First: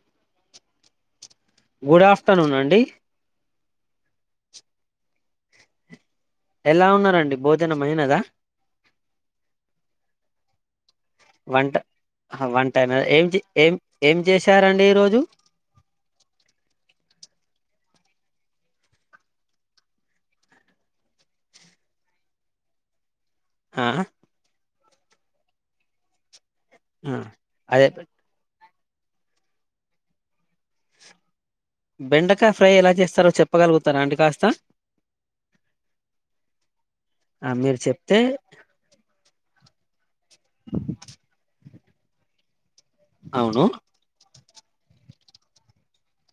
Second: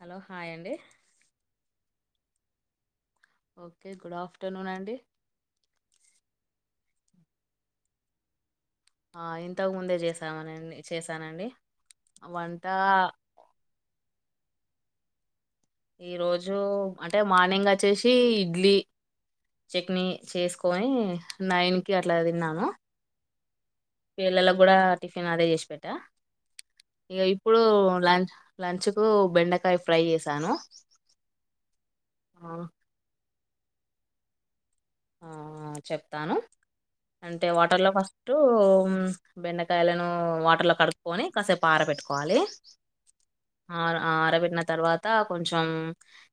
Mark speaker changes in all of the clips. Speaker 1: Hello hi అండి
Speaker 2: చెస్తానునండి
Speaker 1: okay good afternoon అండి
Speaker 2: ఎలా ఉన్నారంండి భోజనమైనదా
Speaker 1: ఆ ఇంతకు ముందే చేసామన
Speaker 2: వన్ వన్ టై ఏ చేశారండి ఈ రోజు
Speaker 1: ఈరోజు అంటే మార్నింగ్ వచ్చేసి ఇడ్లీ చట్నీ చేసుకొని నైన్కి అట్లా తిన్నాము.
Speaker 2: ఆ
Speaker 1: పిల్లలకు కూడా టిఫిన్ అదే చేసి పెట్ట
Speaker 2: ఆ
Speaker 1: ఇంకా ఇప్పుడు
Speaker 2: అదే
Speaker 1: లాంచ్ లంచ్కు బెండకాయ ఫ్రై చేశాను. ఆ,
Speaker 2: బెండకాయ ఫ్రై ఎలా చేస్తారో చెప్పు చెప్పగలుగుతారా అండి కాస్త
Speaker 1: చెప్తాను అంటే
Speaker 2: ఆ మీరు
Speaker 1: వాటర్లో
Speaker 2: చెప్తే
Speaker 1: ఫస్ట్ బెండకాయాలను వాటర్ లో కడుక్కొని కాసేపు ఆరబెట్టుకోవాలి
Speaker 2: అవును
Speaker 1: ప ఆ అర పెట్టిన తర్వాత కొంచం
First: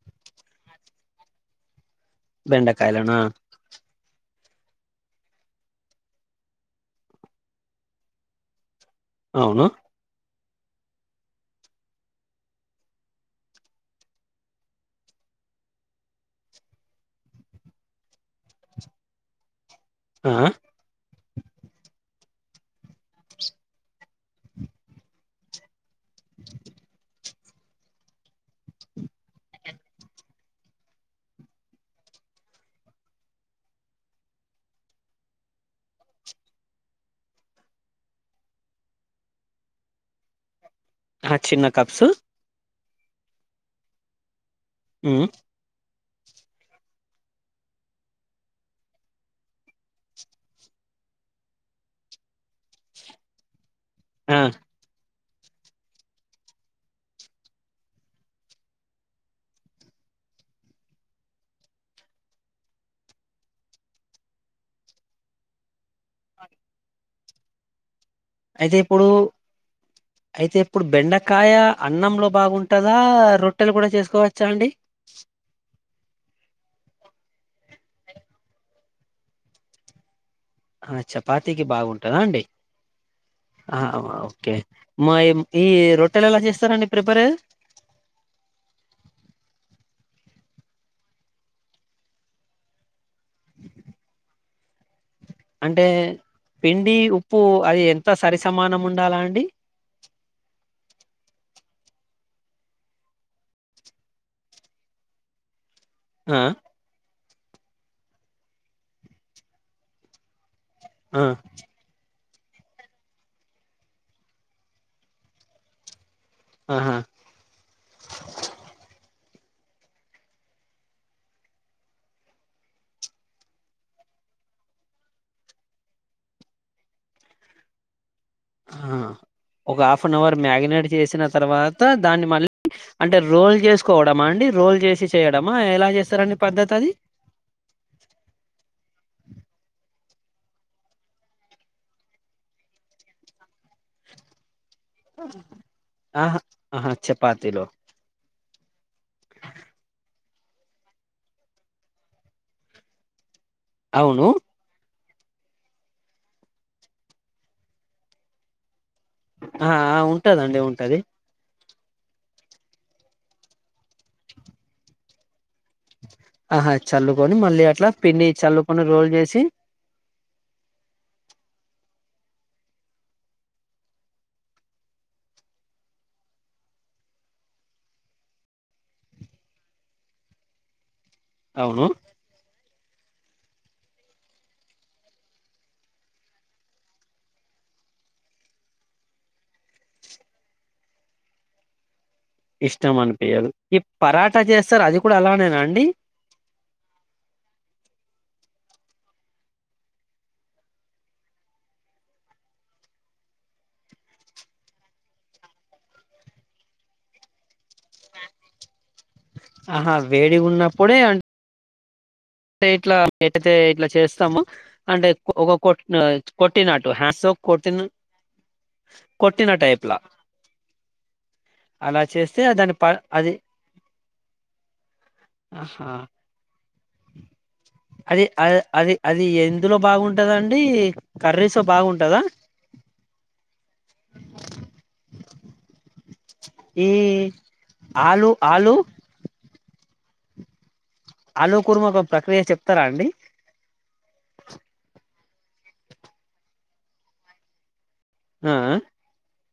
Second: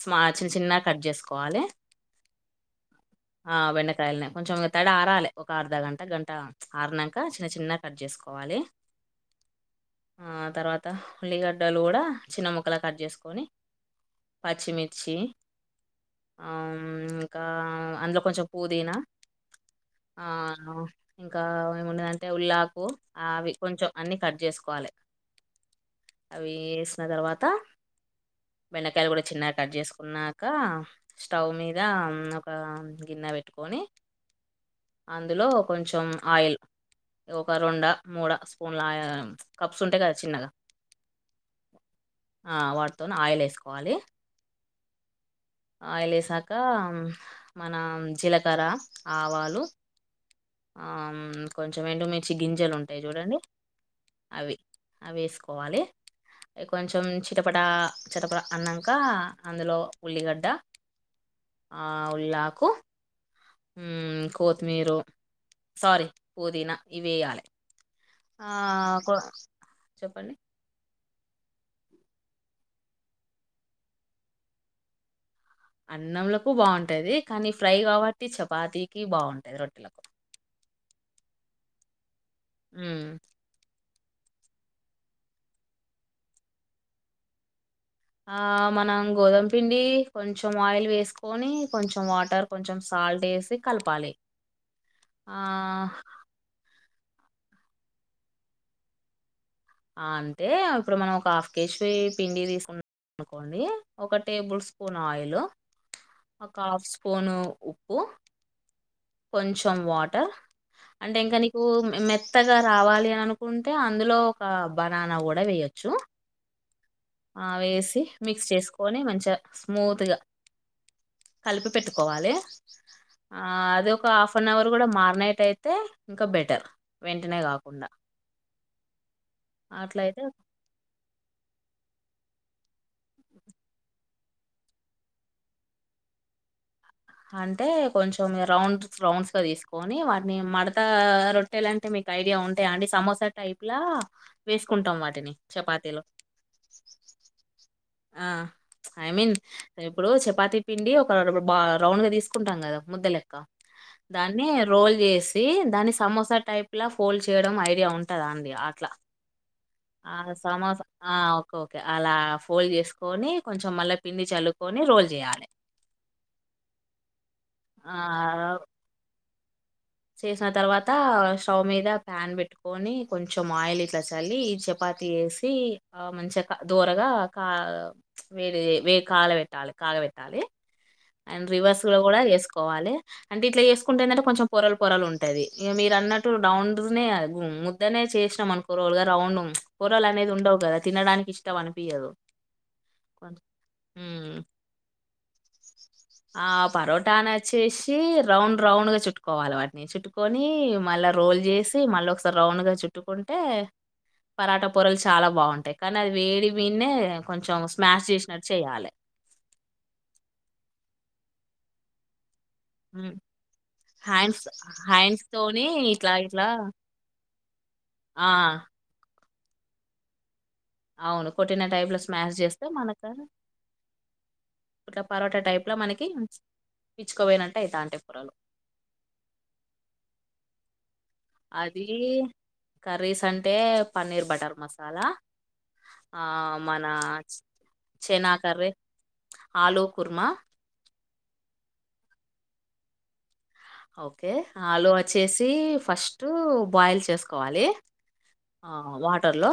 Speaker 1: స్మా చిన్న చిన్న కట్ చేసుకోవాలి.
Speaker 2: బెండకాయలనా
Speaker 1: ఆహ్ బెండకాయలని కొంచెం తడి ఆరాలి ఒక అర్ధ గంట గంట ప్చ్ ఆరినాక చిన్న చిన్న కట్ చేసుకోవాలి.
Speaker 2: అవునా
Speaker 1: తర్వాత ఉల్లిగడ్డలు కూడా చిన్న ముక్కలా కట్ చేసుకొని పచ్చిమిర్చి ఉమ్ ఇంకా అందులో కొంచెం పుదీనా
Speaker 2: ఆ
Speaker 1: ఆహ్ ఇంకా ఏమున్నాదంటే ఉల్లాకు అవి కొంచెం అన్ని కట్ చేసుకోవాలి. అవిస్ ఏసిన తర్వాత త బెండకాయలు కూడా చిన్నగా కట్ చేసుకున్నాక స్టవ్ మీద ఉమ్ ఒక గిన్నె పెట్టుకొని అందులో కొంచెం ఆయిల్ ఒక రెండ మూడ స్పూన్ల ఆయిల్ కప్స్ ఉంటాయి కదా చిన్నగా
Speaker 2: ఆ చిన్న కప్సు
Speaker 1: త ఆయిల్ వేసుకోవాలి
Speaker 2: ఉమ్
Speaker 1: ఆయిలేసాక మన జీలకర్ర ఆవాలు ఆమ్ కొంచెం ఎండుమిర్చి గింజలు ఉంటాయి చూడండి
Speaker 2: ఆ
Speaker 1: అవి అవెసుకో కోవాలి కొంచెం చిటపట చిటపట అన్నాక అందులో ఉల్లిగడ్డ ఉల్లాకు కు ఉమ్ కొత్తిమీర్ సారీ పుదీనా ఇవి వేయాలి ఆ
Speaker 2: అయితే ఇప్పుడు
Speaker 1: కొ- చెప్పండి
Speaker 2: అయితే ఇప్పుడు బెండ కాయ అన్నంలో బాగుంటాదా రొట్టెలు కూడా చేసుకోవచ్చా అండి
Speaker 1: అన్నంలకు బాగుంటాది కానీ ఫ్రై కాబట్టి చపాతికి బాగుంటాది రొట్టెలకు
Speaker 2: ఆ చపాతికి బాగుంటాదా అండి
Speaker 1: ఉమ్
Speaker 2: ఓకే మా ఈ రొట్టెలు ఎలా చేస్తారండి ప్రిపేర్
Speaker 1: ఆ మనం గోధుమ పిండి కొంచెం ఆయిల్ వేసుకొని కొంచెం వాటర్ కొంచెం సాల్డేస్ కలపాలి
Speaker 2: అంటే
Speaker 1: ఆహ్,
Speaker 2: పిం డి ఉప్పు అది ఎంత సరి సమానం ఉండాలా అండి
Speaker 1: అంటే ఇప్పుడు మనం ఒక హాఫ్ కేేశవిీ పిండి తీసుకుంటాం అనుకోండి ఒక టేబుల్ స్పూన్ ఆయిల్
Speaker 2: ఆ
Speaker 1: అకాశ పోను ఉప్పు కొంచెం వాటర్ అంటే
Speaker 2: ఆ
Speaker 1: ఇంకా నీకు మె కొత్తగా రావాలి అని అనుకుంటే అందులో ఒక బనానా కూడా వేయచ్చు
Speaker 2: ఆహా
Speaker 1: ఆ వేసి మిక్స్ చేసుకొని మంచిగా స్మూత్గా కలిపి పెట్టుకోవాలి ఆ అది ఒక హాఫ్ అన్ అవర్ కూడా మారినట్యితే ఇంకా బెటర్ వెంటనే కాకుండా
Speaker 2: అ ఒక హాఫ్ అన్
Speaker 1: అట్లయితే
Speaker 2: అవర్ మ్యారినేట్ చేసిన తర్వా త దాన్ని మళ్ళీ అంటే రోల్ చేసుకోవడమా అండి రోల్ చేసి చేయడమా ఎలా చేస్తారని పద్ధతి అది
Speaker 1: అంటే కొంచెం రౌండ్స్ రౌండ్స్ గా తీసుకొని వాటిని మడత రొట్టెలా అంటే మీకు ఐడియా ఉంటాయా అండి సమోసా టైప్ లా వే
Speaker 2: ఆహా ఆహా చపాతిలో
Speaker 1: ఆ ఐ మీన్ ఇప్పుడు చపాతి పిండి ఒక బా రౌండ గా తీసుకుంటాం కదా ముద్దలెక్క
Speaker 2: అవును
Speaker 1: దాన్ని రోల్ చే సి దాని సమోసా టైప్ ఫోల్డ్ చేయడం ఐడియా ఉంటందా అండి అట్లా
Speaker 2: ఆ ఆ ఉంటదండి
Speaker 1: సమోస
Speaker 2: ఉంటది
Speaker 1: ఆ! ఓకే. ఓకే అలా ఫోల్డ్ చేసుకొని కొంచం మళ్ళా పిండి చల్లుకొని రోల్ చేయాలి
Speaker 2: ఆహా చల్లుకొని మళ్ళీ అట్లా పిండి
Speaker 1: ఆహ్,
Speaker 2: చల్లుకొని రోల్ చేసి
Speaker 1: చేసిన తర్వాత స్టవ్ మీద ప్యాన్ పెట్టుకొని కొంచెం ఆయిల్ ఇట్లా చల్లి ఈ చపాతి వేసి మంచిగా దోరగా కా వేడి వే కాలుబెట్టాలి కాలుబెట్టాలి అండ్ రివర్స్
Speaker 2: అవును
Speaker 1: లో కూడా వేసుకోవాలి అంటే ఇట్లా చేసుకుంటే ఏంటే కొంచెం పొరలు పొరలు ఉంటాది ఇక మీరు అన్నట్టు రౌండ్నే ముద్దనే చేసాంమను కూరలుగా రౌండ్ కూరలు అనేది ఉండవు కదా తినడానికి ఇష్టం అనిపియదు
Speaker 2: ఇష్టం అనిపియి ఈ పరాట
Speaker 1: హ్మ్.
Speaker 2: చేస్తారు అది కూడా అలానేనా అండి
Speaker 1: ఆ పరోటాన వచ్చేసి రౌండ్ రౌండ్గా చుట్టుకోవాలి వాటిని చుట్టుకొని మళ్ళీ రోల్ చేసి మళ్ళీ ఒకసారి రౌండ్గా చుట్టుకుంటే పరాటా పొరలు చాలా బాగుంటాయి కానీ అది వేడి బీన్న కొంచెం స్మాష్ చేసినట్టు చేయాలి
Speaker 2: ఆహా వేడి ఉన్నప్పుడే అం ఇట్లా ఎట్తే ఇట్లా చేస్తాము
Speaker 1: హ్యాండ్స్
Speaker 2: అంటే
Speaker 1: హ్యాండ్స్
Speaker 2: ఒక
Speaker 1: తోని
Speaker 2: కొట్
Speaker 1: ఇట్లా ఇట్లా
Speaker 2: కొట్టినటు హ్యాండ్స్ కొట్టి
Speaker 1: ఆ
Speaker 2: కొట్టిన టైప్లా
Speaker 1: అవును కొట్టిన టైప్లో స్మాష్ చేస్తే
Speaker 2: దాని ప
Speaker 1: మనకు
Speaker 2: అది
Speaker 1: ఇట్లా పరోట టైప్లో
Speaker 2: ఆహా
Speaker 1: మనకి పిచ్చుకోపోయినట్టు అవుతా అంటే
Speaker 2: అది
Speaker 1: పొరలు
Speaker 2: అ అది అది ఎందులో బాగుంటదండి రీ
Speaker 1: అది కర్రీస్ అంటే పన్నీర్ బటర్ మసాలా ఆ మన
Speaker 2: ఈ ఆలు
Speaker 1: చెనా కర్రీ
Speaker 2: ఆలు
Speaker 1: ఆలూ కుర్మ
Speaker 2: ఆలుకుర్మ మాకు ప్రక్రియ చెప్తారా అండి
Speaker 1: ఓకే ఆలు వచ్చేసి ఫస్ట్ బాయిల్ చేసుకోవాలి ఆ వాటర్ లో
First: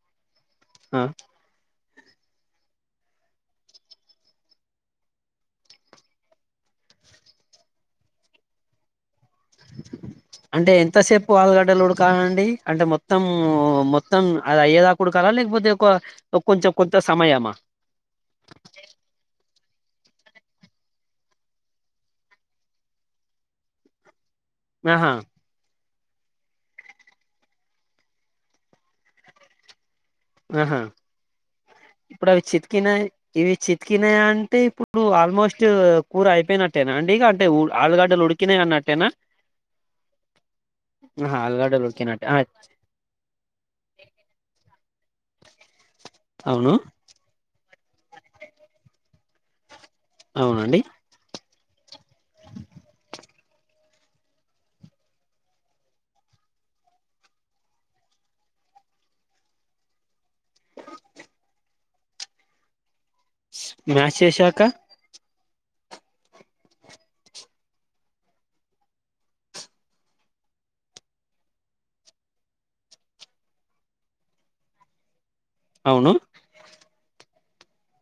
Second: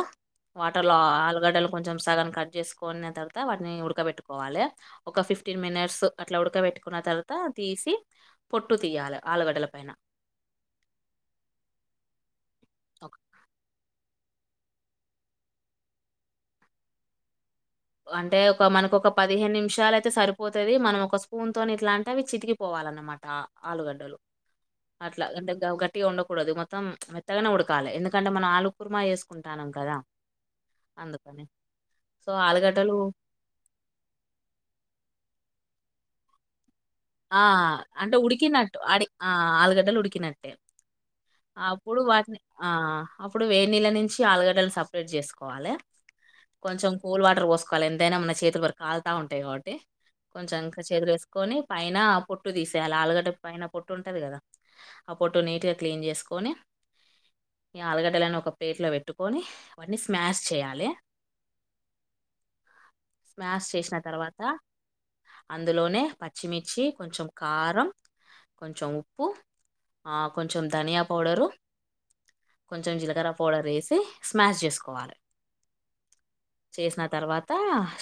Speaker 1: వాటర్ లో
Speaker 2: ఆ
Speaker 1: ఆలుగడ్డలు కొంచెం సగ కట్ చేసుకున్న తర్వాత వాటిని ఉడకబెట్టుకోవాలి ఒక ఫిఫ్టీన్ మినిట్స్ అట్లా ఉడకబెట్టుకున్న తర్వాత తీసి పొ ట్టు తియాల
Speaker 2: అంటే ఎంతసేపు ఆలుగడ్డలు ఉడకాలి అండి అంటే
Speaker 1: ఒక
Speaker 2: మొత్తం మొ మొత్తం అది అయ్యెదాక ఉడుకాలా లేకపోతే ఒక కొంచెం కొంత సమయామా
Speaker 1: అంటే ఒక మనకు ఒక పదిహేను నిమిషాలయితే సరిపోతది మనం ఒక స్పూన్ తోని ఇట్లా అంటే అవి చితికిపోవాలన్నమాట అ ఆలుగడ్డలు
Speaker 2: ఆహా
Speaker 1: అట్లా గ ట్టిగా ఉండకూడదు మొత్తం మెత్తగానే ఉడకాలి ఎందుకంటే మనం ఆలు కుర్మా చేసుకుంటాన్నం కదా
Speaker 2: ఆహా
Speaker 1: అందుకని. సో,
Speaker 2: ఇప్పుడే వచ్చి
Speaker 1: ఆలుగడ్డలు
Speaker 2: ఇవి చితికినాయి అంటే ఇప్పుడు ఆల్మోస్ ట్ కూర అయిపోయి
Speaker 1: ఆ అంటే ఉడికినట్టు అడి
Speaker 2: అన్నట్టేనా
Speaker 1: ఆ ఆలుగడ్డలు ఉడికినట్టే
Speaker 2: ఆహా ఆలుగడ్డలు
Speaker 1: అప్పుడు
Speaker 2: ఉడికినట్టే
Speaker 1: వాటిని ఆ అప్పుడు వేడి నీళ్ళ నుంచి ఆలుగడ్డలు సపరేట్ చేసు కోవాలి
Speaker 2: అవును
Speaker 1: కొంచెం కూల్ వాటర్ పో సుకోవాలి ఎంతైనా మన చేతులు వరకు కాలుతా ఉంటాయి కాబట్టి కొంచెం
Speaker 2: అవునండి
Speaker 1: ఇంకా చేతులు వేసుకొని పైన పొట్టు తీసేయాల ఆలుగడ్డ పైన పొట్టు ఉంటంది కదా ఆ పొట్టు నీట్గా క్లీన్ చేసుకొని ఈ ఆలుగడ్డలని ఒక ప్లేట్లో పెట్టుకొని అవన్నీ స్ మాష్ చేయాలి స్మాష్ చేసిన
Speaker 2: మ్యాష్
Speaker 1: తర్వాత
Speaker 2: చేశాక
Speaker 1: అందులోనే పచ్చిమిర్చి కొంచెం కారం కొంచెం ఉప్పు ఆ కొంచెం ధనియా పౌడరు కొంచెం జీలకర్ర పౌడర్ వేసి స్మాష్ చేసుకోవాలి
Speaker 2: అవును
Speaker 1: చేసిన తర్వాత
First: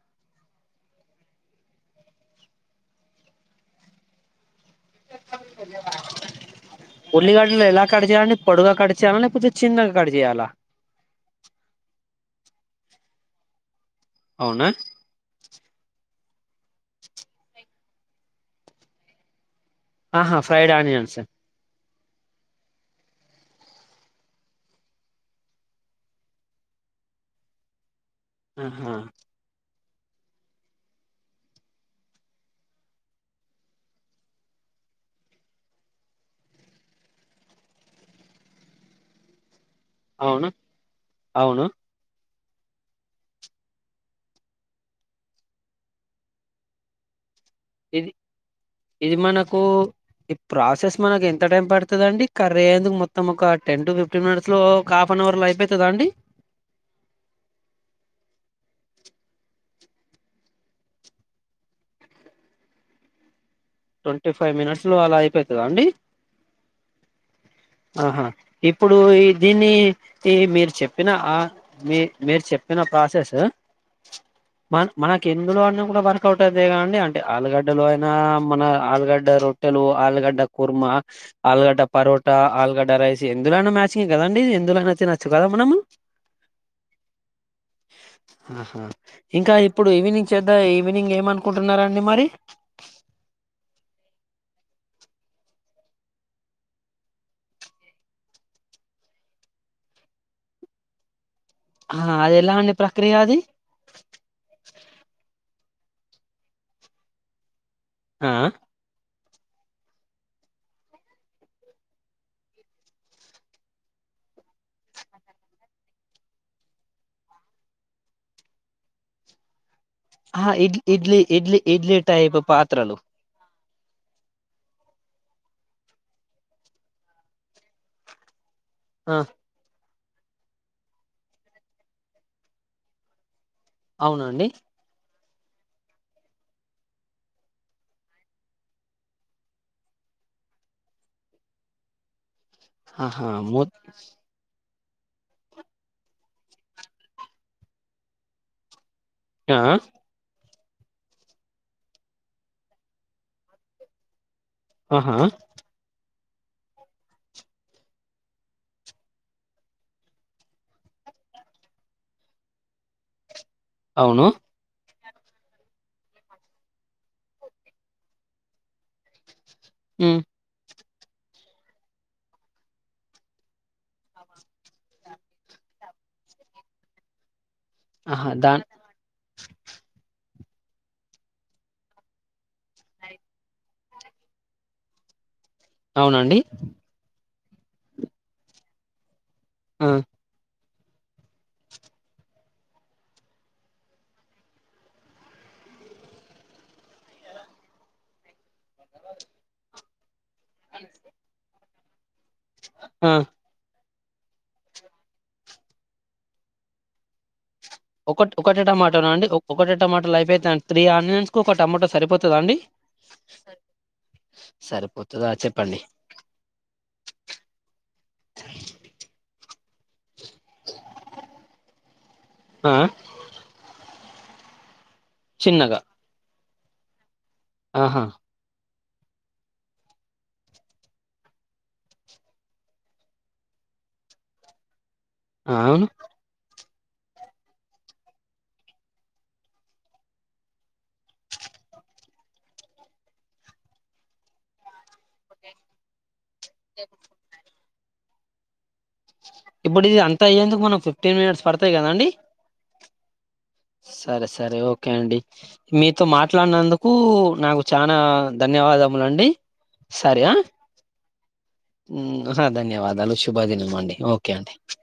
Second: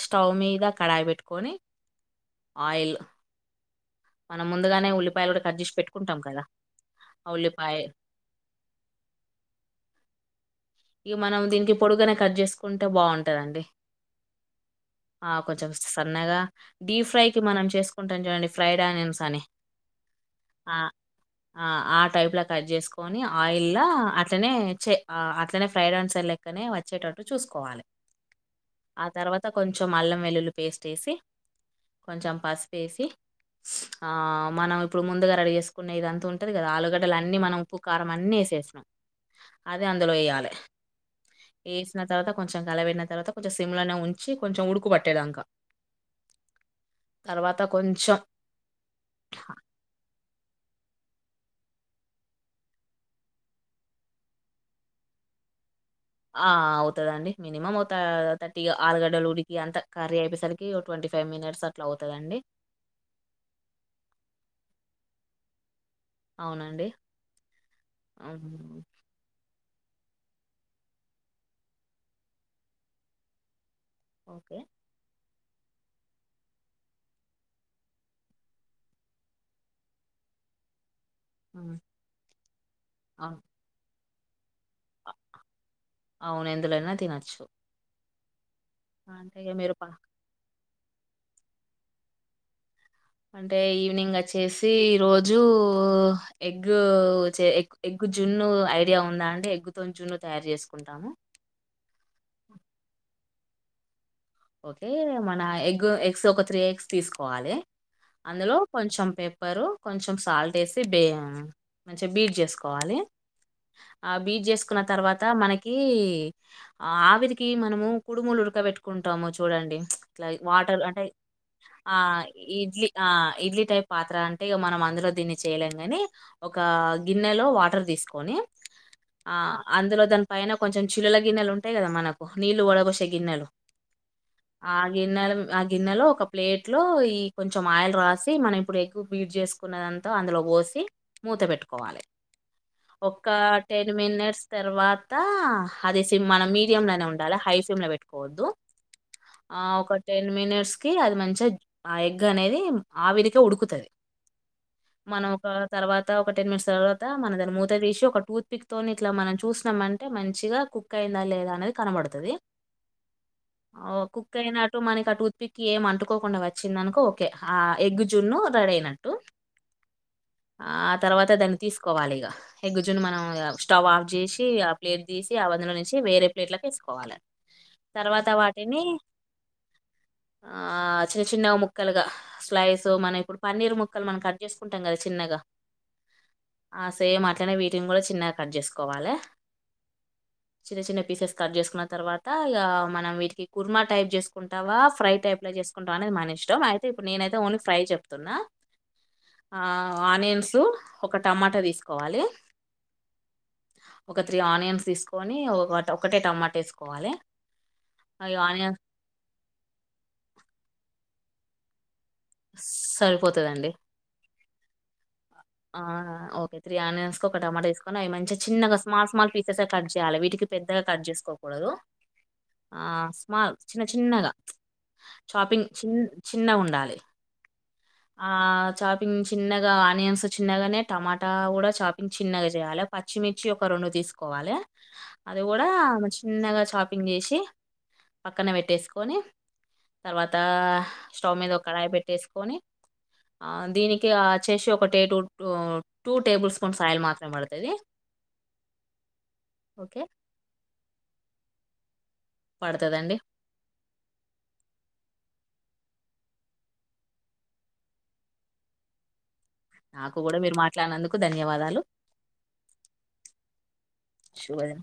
Speaker 1: స్టవ్ మీద కడాయి పెట్టుకొని ఆయిల్ మనం ముందుగానే ఉల్లిపాయలు కూడా కట్ చేసి పెట్టుకుంటాం కదా ఆ
Speaker 2: ఉల్లిగడ్డ లు
Speaker 1: ఉల్లిపాయ
Speaker 2: ఎలా కట్ చేయాలండి పొడుగ్గా కట్ చేయాలా లేకపోతే చిన్నగా కట్ చేయాలా
Speaker 1: ఇక మనం దీనికి పొడుగనే కట్ చేసుకుంటే బాగుంటది అండి
Speaker 2: అవునా
Speaker 1: కొంచెం సన్నగా డీ ఫ్రై కి మనం చేసుకుంటాం చూడండి ఫ్రైడ్ ఆనియన్స్ అని
Speaker 2: ఆహా ఫ్రైడ్ ఆనియన్స్
Speaker 1: టై కట్ చేసుకని ఆయిల్ అట్నే అట్ ఫ్రైడ్ రన్స్ళ్ లెక్కనే వచ్చేటట్టు చూసుకోవాలి
Speaker 2: ఆహా
Speaker 1: ఆ తర్వాత కొంచం కొంచెం అల్లం వెల్లుల్లి పేస్ట్ వేసి కొంచెం పసుపుేసి మనం ఇప్పుడు ముందుగా రెడ చేేసుకునే ఇది అంతా ఉంటుంది కదా ఆలుగడ్డలు అన్నీ మనం ఉప్పు కారం అన్నీ వేసేసినాం అదే అందులో
Speaker 2: అవును
Speaker 1: వయ్యాలి
Speaker 2: అవును
Speaker 1: ఏస్తునా చత కొంచెం కలవన తర్వాత కొంచెం సిమ్లోనే ఉంచి కొంచెం ఉడుకు పట్టేదక
Speaker 2: ఇది ఇది మనకు ఈ ప్రాసెస్ మనకి ఎంత టైం పడుతుంద అండి కర్ర అయేందుకు మొత్తం ఒక టెన్ టు ఫి్టీన్ మినిట్స్ లో హాఫ్ అన్ అవర్ లో అయిపోయి
Speaker 1: ఆ అవుతుదండి మినిమం ఒక థర్టీగా ఆలుగడ్డల ఉడికి అంతా కర్రీ అయిపోేసరికి ట్వంటీ ఫైవ్ మినిట్స్ అట్లా అవుతుందండి
Speaker 2: ట్వంటీ ఫైవ్ మినిట్ లో అలా అయిపోతుందా అండి
Speaker 1: అవునండి
Speaker 2: ఆహా
Speaker 1: ఉమ్,
Speaker 2: ఇప్పుడు దీన్ని ఈ మీరు చెప్పిన ఆ మీ మీరు చెప్పిన ప్రాసెస్
Speaker 1: ఓకే
Speaker 2: మ మన కిందులో అన్న కూడా వర్క్ అవుట్ అదే క అండి అంటే ఆలుగడ్డలో అయినా మన ఆలుగడ్డ రొట్టెలు ఆలుగడ్డ కుర్మ ఆల్గడ
Speaker 1: ఉమ్,
Speaker 2: పొరోట ఆల్గడ రైస్
Speaker 1: అవును
Speaker 2: ఎందులో నచ్చ కదండి ఇ ఎందులో అయితే నచ్చు కదా మనము
Speaker 1: అవును, ఎందులోనైనా తినొచ్చు
Speaker 2: ఆహా
Speaker 1: అంటే ఇగ
Speaker 2: ఇంకా
Speaker 1: మీరు
Speaker 2: ఇప్పుడు ఈవినింగ్ చేద్ద ఈవినింగ్ ఏమనుకుంటున్నారంండి మరి
Speaker 1: అంటే ఈవినింగ్ వచ్చేసి ఈరోోజు ఎగ్ ఎ ఎగ్ జున్ను ఐడియా ఉందా అంటే ఎగ్గుతో జున్ను తయారు చేసుకుంటాము
Speaker 2: ఆ అది ఎలా అండడి ప్రక్రియ అది
Speaker 1: ఓకే మ ఎగ్ ఎగ్స్ ఒక త్రీ ఎగ్స్ తీసుకోవాలి
Speaker 2: ఆ
Speaker 1: అందులో కొంచెం పే ఉప్పరు కొంచెం సాల్ట్ వేసి బ మంచిగా బీట్ చేసుకోవాలి ఆ బీట్ చేసుకున్న తర్వాత మనకి ఆవిరికి మనము కుడుములు ఉడక పెట్టుకుంట రాము చూడండి
Speaker 2: ఆ ఇడ్
Speaker 1: వాటర్ అంటే
Speaker 2: ఇడ్లీ ఇడ్లీ ఇడ్లీ
Speaker 1: ఆ
Speaker 2: టైప్
Speaker 1: ఇడ్లీ
Speaker 2: పాత్రలు
Speaker 1: ఆ ఇడ్లీ టైప్ పాత్ర అంటే ఇ మనం అందులో దీన్ని చేయలేం ని ఒక గిన్నెలో వాటర్ తీసుకొని ఆ అందులో దాని పైన కొంచెం చిల్లుల గిన్నెలు ఉంటాయి కదా మనకు నీళ్లు వడబసే గిన్నెలు
Speaker 2: అవునండి
Speaker 1: ఆగేన్నాాల ఆ గిన్నెలో ఒక ప్లేట్ లో ఈ కొంచెం ఆయిల్ రాసి మనం ఇప్పుడు ఎగ్గు బీట్ చేసుకున్నదంతా అందులో పోసి మూత పెట్టుకోవాలి ఒక
Speaker 2: ఆహా ము
Speaker 1: టెన్ మినిట్స్ తర్వాత దా అదేసి మన మీడియయం లోనే ఉండాలి హై ఫ్లేమ్ లో పెట్టుకోవద్దు ఆ ఒక టెన్ మినిట్స్ ఇది మంచిగా ఆ ఎగ్ అనేది ఆవిరికే ఉడుకుతుంది
Speaker 2: ఆహా
Speaker 1: మనం ఒక తర్వాత తత ఒక టెన్ మినిట్స్ తర్వాత మన దాన్ని టెన్ మినిట్స్ తర్వాతమూత తీసి ఒక టూత్పిక్ తోని ఇట్లా మనం చూసినామంటే మంచిగా కుక్ అయిందా లేదా అనేది కనబడుతుంది ఓ
Speaker 2: అవును
Speaker 1: కుక్కయినట్టు మనకు టూత్ పిక్ ఏం అంటుకోకుండా వచ్చిందనుకో ఓకే ఆ ఎగ్ జున్ను రెడీ అయినట్టు
Speaker 2: ఉ
Speaker 1: ఆ తర్వాత దాన్ని తీసుకోవాలి ఎగ్గు జున్ను మనం స్టవ్ ఆఫ్ చేసి ఆ ప్లేట్ తీసి ఆ వందులో నుంచి వేరే ప్లేట్లోకి వేసుకోవాలి తర్వాత
Speaker 2: ఆహా!
Speaker 1: ఉన్న
Speaker 2: దాన్
Speaker 1: వాటిలోని ఆ చిన్న చిన్నగా ముక్కలుగా స్లైస్ మనం పన్నీర్ ముక్కలు మనం కట్ చేసుకుంటాం కదా చిన్నగా
Speaker 2: అవునండి.
Speaker 1: అవీటిని కూడా చిన్నగా కట్ చేసుకోవాలి.
Speaker 2: ఆ
Speaker 1: చిన్న చిన్న పీసెస్ కట్ చేసుకున్న తర్వాత ఈగ మనం వీటికి కుర్మా టైప్ చేసుకుంటావా ఫ్రై టైప్ల చేసుకుంటావా అనేది మన ఇష్టం అయితే ఇప్పుడు నేనైతే ఓన్లీ ఫ్రై చెప్తున్నా ఆ ఆనియన్ న్స్ ఒక టమాటా తీసుకో కోవాలి
Speaker 2: ఆ
Speaker 1: ఒక త్రీ ఆనియన్స్ తీసుకొని ఒక ఒకటే టమాట వేసుకోవాలి.
Speaker 2: ఒకట్
Speaker 1: అవి
Speaker 2: ఒకటే
Speaker 1: ఆనియన్స్
Speaker 2: టమాటో అండి ఒకటే టమాటో అయిపోయితండి త్రీ ఆనియన్స్ ఒక్క టమోట సరిపోతు పోతద అండి.
Speaker 1: సరిపోతుందండి
Speaker 2: సరిపోత
Speaker 1: ఆ ఓకే త్రీ ఆనియన్స్ ఒక టమాటో తీసుకొని అవి మంచిగా చిన్నగా స్మాల్ స్మాల్ పీసెస్గా కట్ చేయాలి వీటికి పెద్దగా కట్ చేసుకోకూడదు. ఆ స్మాల్ చిన్న చిన్నగా చాపింగ్ చిన్నగా చిన్నగుండాలి.
Speaker 2: ఆహా!
Speaker 1: ఆ చాలు చిన్ చిన్నగా ఆనియన్స్ చిన్నగానే టమాటా కూడా చాపింగ్ చిన్నగా చేయాలి పచ్చిమిర్చి ఒక రెండు తీసుకోవాలే. అది
Speaker 2: ఆ!
Speaker 1: కూడా
Speaker 2: అవును.
Speaker 1: ఇగ చిన్నగా చాపింగ్ చాపింగ్ చేసి పక్కన పెట్టేసుకొని తర్వాత స్టవ్ మీదో కడాయి పెట్టేసుకొని ఆ దీనికి వచ్చేసి ఓకటే two two two tablespoons oil మాత్రమే పడతది.
Speaker 2: ఇప్పుడు ఇది
Speaker 1: ఓకే.
Speaker 2: అంత అయ్యేందుకు మనకు ఫిఫ్టీన్ మినిట్స్ పడతాయి కదాండి.
Speaker 1: పడతదండి.
Speaker 2: సరే సరే ఓకే అండి. మీతో మాట్లాడినందుకు నాకు చానా ధన్యవాదములండి.
Speaker 1: నాకు కూడా మీరు మాట్లాడినందుకు ధన్యవాదాలు.
Speaker 2: ఊ ధన్యవాదాలు శుభదినం అండి ఓకే అండి.
Speaker 1: శుభోదయం.